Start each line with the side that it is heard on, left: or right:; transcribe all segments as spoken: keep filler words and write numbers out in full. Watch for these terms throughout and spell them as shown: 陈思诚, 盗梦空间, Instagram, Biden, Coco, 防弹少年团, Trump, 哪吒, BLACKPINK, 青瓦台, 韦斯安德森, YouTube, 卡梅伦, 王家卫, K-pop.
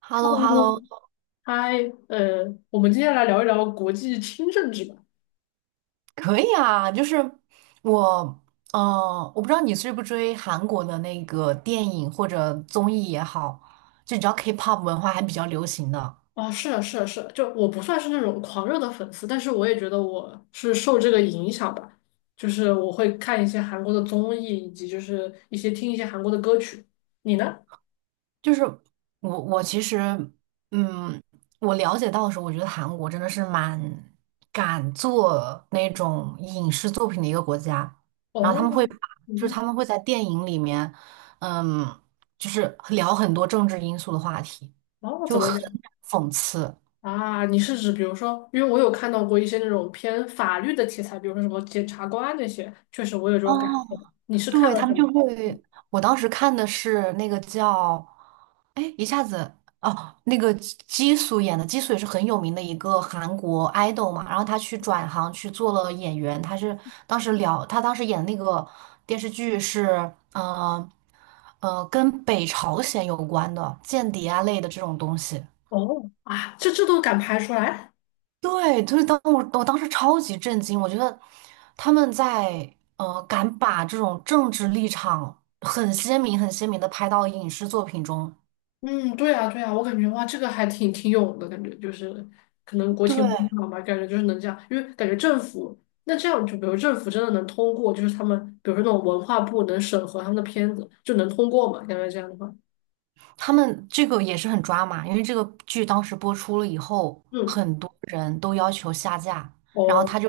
right: h e l l o h e l l o
left: 嗨，呃，我们今天来聊一聊国际轻政治吧。
right: 可以啊，就是我，嗯，我不知道你追不追韩国的那个电影或者综艺也好，就你知道 K-pop 文化还比较流行的。
left: 啊，是啊，是啊，是啊，就我不算是那种狂热的粉丝，但是我也觉得我是受这个影响吧，就是我会看一些韩国的综艺，以及就是一些听一些韩国的歌曲。你呢？
right: 就是我我其实，嗯，我了解到的时候，我觉得韩国真的是蛮敢做那种影视作品的一个国家，然后他
left: 哦，
right: 们会把
left: 你
right: 就是
left: 呢？
right: 他们会在电影里面，嗯，就是聊很多政治因素的话题，
left: 哦，怎
right: 就
left: 么
right: 很
left: 讲
right: 讽刺。
left: 啊？你是指比如说，因为我有看到过一些那种偏法律的题材，比如说什么检察官那些，确实我有这
right: 哦，
left: 种感受。你是看
right: 对，
left: 了
right: 他
left: 什
right: 们就
left: 么？
right: 会，我当时看的是那个叫，哎，一下子哦，那个基基素演的，基素也是很有名的一个韩国 idol 嘛，然后他去转行去做了演员，他是当时聊，他当时演的那个电视剧是，呃呃，跟北朝鲜有关的间谍啊类的这种东西。
left: 哦，啊，这这都敢拍出来？
right: 对，就是当我我当时超级震惊，我觉得他们在呃敢把这种政治立场很鲜明、很鲜明的拍到影视作品中。
left: 嗯，对啊，对啊，我感觉哇，这个还挺挺勇的感觉，就是可能国
right: 对，
left: 情不一样吧，感觉就是能这样，因为感觉政府那这样，就比如政府真的能通过，就是他们比如说那种文化部能审核他们的片子，就能通过嘛？感觉这样的话，
right: 他们这个也是很抓马，因为这个剧当时播出了以后，
left: 嗯，
right: 很多人都要求下架，然后
left: 哦，
right: 他就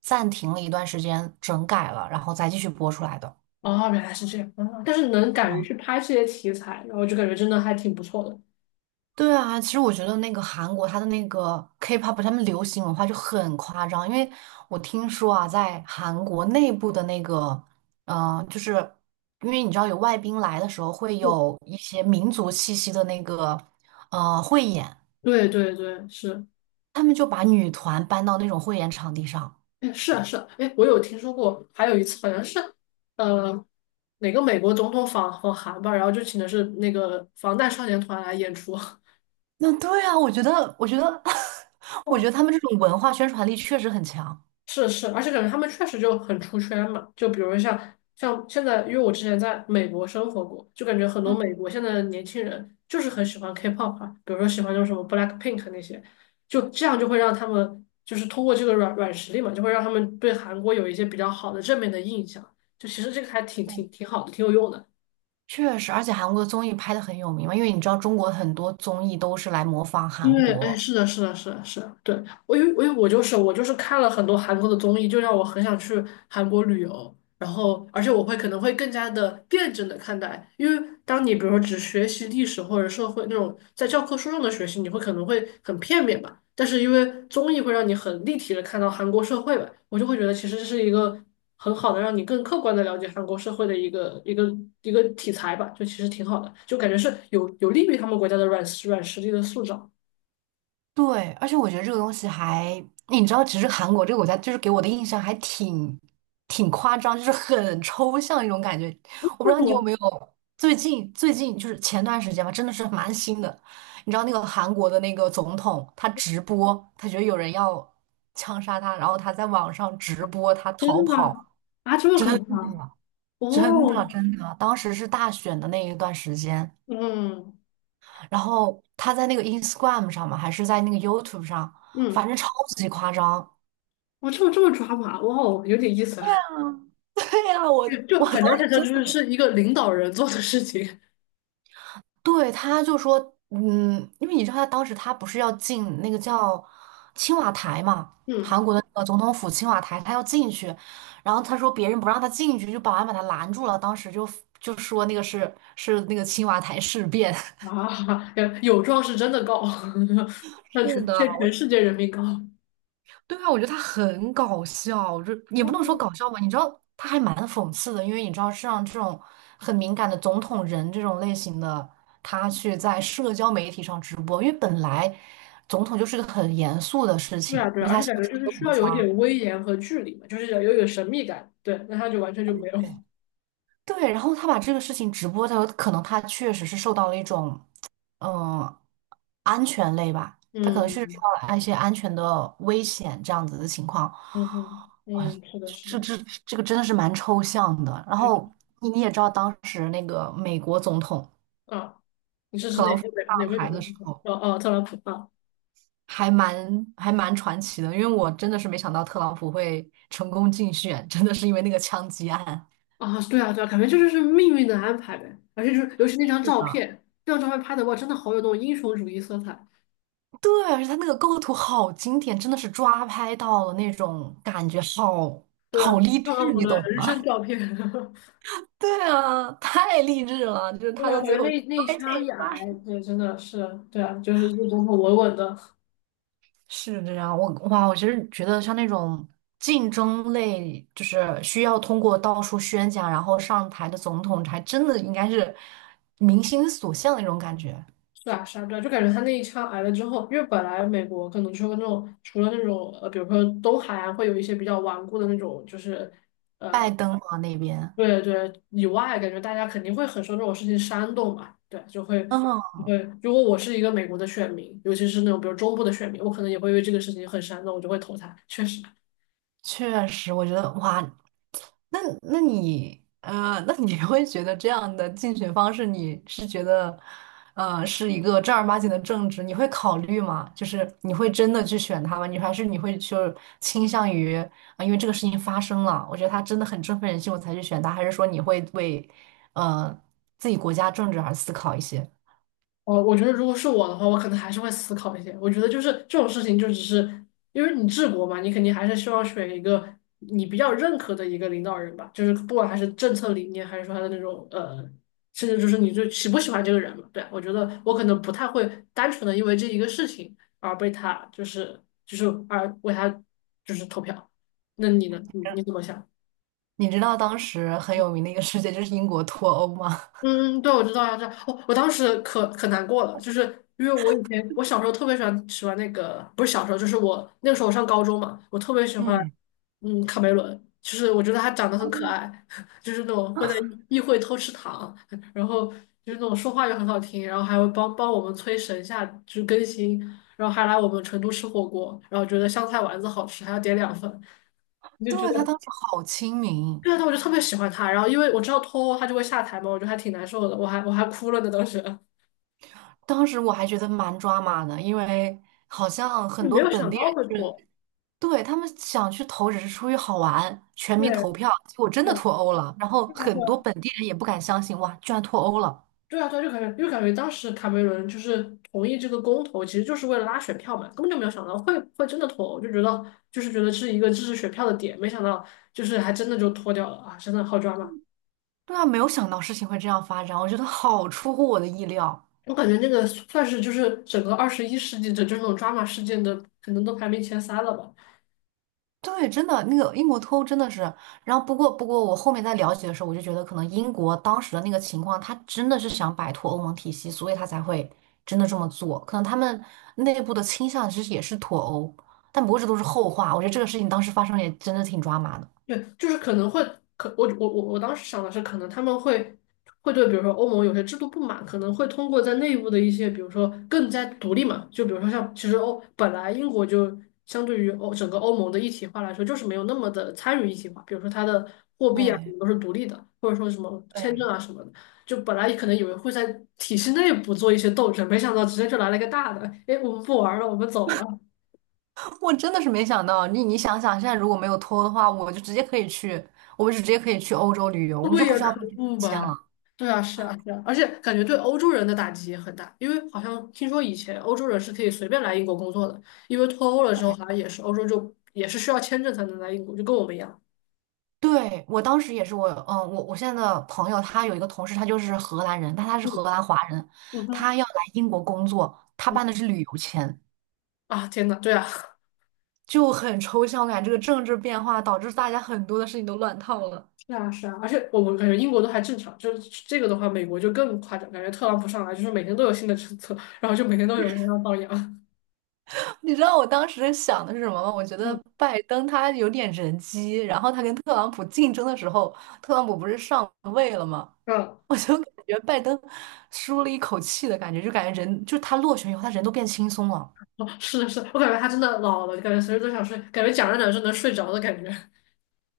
right: 暂停了一段时间整改了，然后再继续播出来的。
left: 哦，原来是这样，啊但是能敢于去拍这些题材，然后就感觉真的还挺不错的。
right: 对啊，其实我觉得那个韩国它的那个 K-pop，他们流行文化就很夸张，因为我听说啊，在韩国内部的那个，呃，就是因为你知道有外宾来的时候会
left: 嗯，
right: 有一些民族气息的那个呃汇演，
left: 对对对，是。
right: 他们就把女团搬到那种汇演场地上。
left: 哎，是啊，是啊，哎，我有听说过，还有一次好像是，呃，哪个美国总统访访韩吧，然后就请的是那个防弹少年团来演出。
right: 那对啊，我觉得，我觉得，我觉得 他们这种文化宣传力确实很强。
left: 是是，而且感觉他们确实就很出圈嘛。就比如像像现在，因为我之前在美国生活过，就感觉很多美国现在的年轻人就是很喜欢 K-pop 啊，比如说喜欢那种什么 BLACKPINK 那些，就这样就会让他们就是通过这个软软实力嘛，就会让他们对韩国有一些比较好的正面的印象。就其实这个还挺挺挺好的，挺有用的。
right: 确实，而且韩国的综艺拍的很有名嘛，因为你知道中国很多综艺都是来模仿
left: 因
right: 韩
left: 为哎，
right: 国。
left: 是的，是的，是的，是的，对，我因为我因为我就是我就是看了很多韩国的综艺，就让我很想去韩国旅游，然后而且我会可能会更加的辩证的看待，因为当你比如说只学习历史或者社会那种在教科书上的学习，你会可能会很片面吧，但是因为综艺会让你很立体的看到韩国社会吧，我就会觉得其实这是一个很好的让你更客观的了解韩国社会的一个一个一个题材吧，就其实挺好的，就感觉是有有利于他们国家的软软实力的塑造。
right: 对，而且我觉得这个东西还，你知道，其实韩国这个国家就是给我的印象还挺挺夸张，就是很抽象一种感觉。我不知道你有
left: 我
right: 没有最近最近就是前段时间吧，真的是蛮新的。你知道那个韩国的那个总统，他直播，他觉得有人要枪杀他，然后他在网上直播他逃
left: 真的吗？
right: 跑。
left: 啊这么
right: 真
left: 搞
right: 的
left: 笑啊！
right: 真的
left: 哦，
right: 真的，当时是大选的那一段时间。
left: 嗯
right: 然后他在那个 Instagram 上嘛，还是在那个 YouTube 上，
left: 嗯，
right: 反正超级夸张。
left: 哇，这么这么抓马，哇哦，有点意思啊！
right: 对呀，我
left: 就
right: 我
left: 就
right: 当
left: 很难
right: 时
left: 想象，
right: 真
left: 就是
right: 的
left: 是一个领导人做的事情。
right: 对，他就说，嗯，因为你知道他当时他不是要进那个叫青瓦台嘛，
left: 嗯
right: 韩国的那个总统府青瓦台，他要进去，然后他说别人不让他进去，就保安把他拦住了，当时就就说那个是是那个青瓦台事变。
left: 啊，有有状是真的高，向
right: 是
left: 全
right: 的，
left: 向全
right: 我。
left: 世界人民高。
right: 对啊，我觉得他很搞笑，就也不能说
left: 哦，
right: 搞笑吧，你知道他还蛮讽刺的，因为你知道是让这种很敏感的总统人这种类型的，他去在社交媒体上直播，因为本来总统就是个很严肃的事
left: 对
right: 情，
left: 啊
right: 因
left: 对啊，
right: 为
left: 而
right: 他
left: 且
right: 是
left: 感觉
right: 一
left: 就是
right: 个
left: 需
right: 国
left: 要有一
right: 家。
left: 点威严和距离嘛，就是要有一点神秘感。对，那他就完全就没有。
right: 对对，然后他把这个事情直播，他可能他确实是受到了一种，嗯，安全类吧，他可能是受
left: 嗯
right: 到了一些安全的危险这样子的情况。
left: 嗯嗯
right: 哇，
left: 嗯，是的，是的，
right: 这这这个真的是蛮抽象的。然
left: 确实
right: 后你你也知道，当时那个美国总统
left: 啊。你这是
right: 特
left: 哪
right: 朗普
left: 个美
right: 上
left: 哪个美
right: 台
left: 国
right: 的时
left: 总统？
right: 候，
left: 哦哦，特朗普啊。
right: 还蛮还蛮传奇的，因为我真的是没想到特朗普会成功竞选，真的是因为那个枪击案。
left: 啊，对啊，对啊，感觉这就是命运的安排呗。而且就是，尤其那张
right: 是
left: 照
right: 的，
left: 片，那张照片拍的哇，真的好有那种英雄主义色彩。
right: 对，而且它那个构图好经典，真的是抓拍到了那种感觉好，
left: 对啊，
right: 好励
left: 特朗
right: 志，
left: 普
right: 你
left: 的
right: 懂
left: 人生
right: 吗？
left: 照片，
right: 对啊，太励志了，就是
left: 对
right: 他
left: 吧？
right: 到
left: 感
right: 最
left: 觉
right: 后
left: 那那一
right: 摔这
left: 枪
right: 一
left: 一挨，
right: 摔。
left: 对，真的是，对啊，就是这总统稳稳的，
right: 是这样，我哇，我其实觉得像那种竞争类，就是需要通过到处宣讲，然后上台的总统，还真的应该是民心所向的那种感觉。
left: 是啊，是啊，对啊，就感觉他那一枪挨了之后，因为本来美国可能就了那种，除了那种呃，比如说东海岸会有一些比较顽固的那种，就是
right: 拜登啊那边，
left: 对对以外，感觉大家肯定会很受这种事情煽动嘛，对，就会
right: 嗯，
left: 对。如果我是一个美国的选民，尤其是那种比如中部的选民，我可能也会因为这个事情很煽动，我就会投他。确实，
right: 确实，我觉得哇，那那你呃，那你会觉得这样的竞选方式，你是觉得呃是一个正儿八经的政治，你会考虑吗？就是你会真的去选他吗？你还是你会就倾向于啊、因为这个事情发生了，我觉得他真的很振奋人心，我才去选他，还是说你会为呃自己国家政治而思考一些？
left: 我我觉得如果是我的话，我可能还是会思考一些。我觉得就是这种事情，就只是因为你治国嘛，你肯定还是希望选一个你比较认可的一个领导人吧，就是不管还是政策理念，还是说他的那种呃，甚至就是你就喜不喜欢这个人嘛。对啊，我觉得我可能不太会单纯的因为这一个事情而被他就是就是而为他就是投票。那你呢？你你怎么想？
right: 你知道当时很有名的一个事件就是英国脱欧吗？
left: 嗯，对，我知道呀，这道。哦，我当时可可难过了，就是因为我以前我小时候特别喜欢喜欢那个，不是小时候，就是我那个时候我上高中嘛，我特别喜 欢
right: 嗯，
left: 嗯卡梅伦，就是我觉得他长得很可爱，就是那种会在议会偷吃糖，然后就是那种说话又很好听，然后还会帮帮我们催神下就是更新，然后还来我们成都吃火锅，然后觉得香菜丸子好吃，还要点两份，你就觉
right: 对，他
left: 得。
right: 当时好亲民。
left: 对啊，但我就特别喜欢他。然后因为我知道脱欧他就会下台嘛，我觉得还挺难受的，我还我还哭了呢，当时
right: 当时我还觉得蛮抓马的，因为好像很
left: 就没
right: 多
left: 有
right: 本
left: 想
right: 地
left: 到会
right: 人
left: 脱。
right: 是，对，他们想去投只是出于好玩，全
left: 对，
right: 民投票，结果真
left: 对
right: 的
left: 啊，
right: 脱欧了，然后
left: 对啊，
right: 很
left: 对
right: 多
left: 啊，
right: 本地人也不敢相信，哇，居然脱欧了。
left: 对啊，对啊，就感觉就感觉当时卡梅伦就是同意这个公投，其实就是为了拉选票嘛，根本就没有想到会会真的脱欧，就觉得就是觉得是一个支持选票的点，没想到就是还真的就脱掉了啊，真的好抓马。
right: 对啊，没有想到事情会这样发展，我觉得好出乎我的意料。
left: 我感觉那个算是就是整个二十一世纪的这种抓马事件的，可能都排名前三了吧。
right: 对，真的，那个英国脱欧真的是，然后不过不过，我后面在了解的时候，我就觉得可能英国当时的那个情况，他真的是想摆脱欧盟体系，所以他才会真的这么做。可能他们内部的倾向其实也是脱欧，但不过这都是后话。我觉得这个事情当时发生也真的挺抓马的。
left: 对，就是可能会，可我我我我当时想的是，可能他们会会对，比如说欧盟有些制度不满，可能会通过在内部的一些，比如说更加独立嘛，就比如说像其实欧本来英国就相对于欧整个欧盟的一体化来说，就是没有那么的参与一体化，比如说它的货币啊什
right: 对
left: 么都是独立的，或者说什么签证
right: 对，
left: 啊什么的，就本来可能以为会在体系内部做一些斗争，没想到直接就来了一个大的，哎，我们不玩了，我们走了。
right: 我真的是没想到，你你想想，现在如果没有脱欧的话，我就直接可以去，我们就直接可以去欧洲旅游，我们就
left: 对
right: 不
left: 呀，
right: 需要
left: 可
right: 办
left: 不
right: 签
left: 吧？
right: 了。
left: 对啊，是啊，是啊，而且感觉对欧洲人的打击也很大，因为好像听说以前欧洲人是可以随便来英国工作的，因为脱欧了之后，好像也是欧洲就也是需要签证才能来英国，就跟我们一样。
right: 对，我当时也是我，嗯，我我现在的朋友，他有一个同事，他就是荷兰人，但他是荷
left: 嗯
right: 兰华人，
left: 嗯哼，
right: 他要来英国工作，他
left: 嗯
right: 办的是旅游签，
left: 啊，天呐，对啊，
right: 就很抽象，我感觉这个政治变化导致大家很多的事情都乱套了。
left: 是啊是啊，而且我们感觉英国都还正常，就是这个的话，美国就更夸张，感觉特朗普上来就是每天都有新的政策，然后就每天都有人要放羊。
right: 你知道我当时想的是什么吗？我觉得
left: 嗯
right: 拜登他有点人机，然后他跟特朗普竞争的时候，特朗普不是上位了吗？
left: 嗯
right: 我就感觉拜登舒了一口气的感觉，就感觉人，就他落选以后，他人都变轻松了。
left: 哦，是的是的，我感觉他真的老了，感觉随时都想睡，感觉讲着讲着就能睡着的感觉。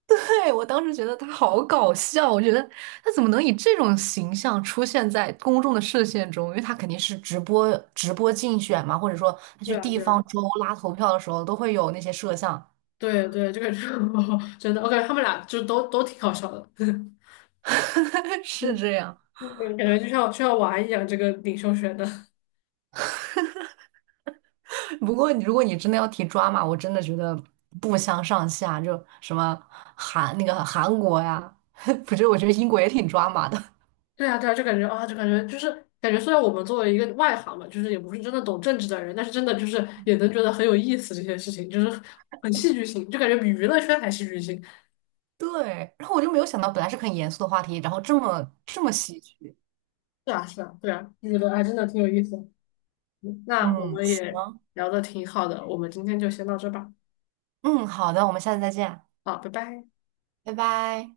right: 对，我当时觉得他好搞笑，我觉得他怎么能以这种形象出现在公众的视线中？因为他肯定是直播直播竞选嘛，或者说他
left: 对
right: 去
left: 啊，
right: 地
left: 对啊。
right: 方州拉投票的时候都会有那些摄像，
left: 对对，这个就 真的，我感觉他们俩就都都挺好笑的，对
right: 是这样。
left: 感觉就像就像玩一样，这个领袖学的。
right: 不过你如果你真的要提抓马，我真的觉得不相上下，就什么韩那个韩国呀，不是，我觉得英国也挺抓马的。
left: 对啊对啊，就感觉啊，就感觉就是感觉，虽然我们作为一个外行嘛，就是也不是真的懂政治的人，但是真的就是也能觉得很有意思这些事情，就是很戏剧性，就感觉比娱乐圈还戏剧性。
right: 对，然后我就没有想到，本来是很严肃的话题，然后这么这么喜剧。
left: 是啊是啊，对啊，就觉得还真的挺有意思的。嗯那我
right: 嗯。
left: 们也
right: 行。
left: 聊的挺好的，我们今天就先到这吧，
right: 嗯，好的，我们下次再见，
left: 好，拜拜。
right: 拜拜。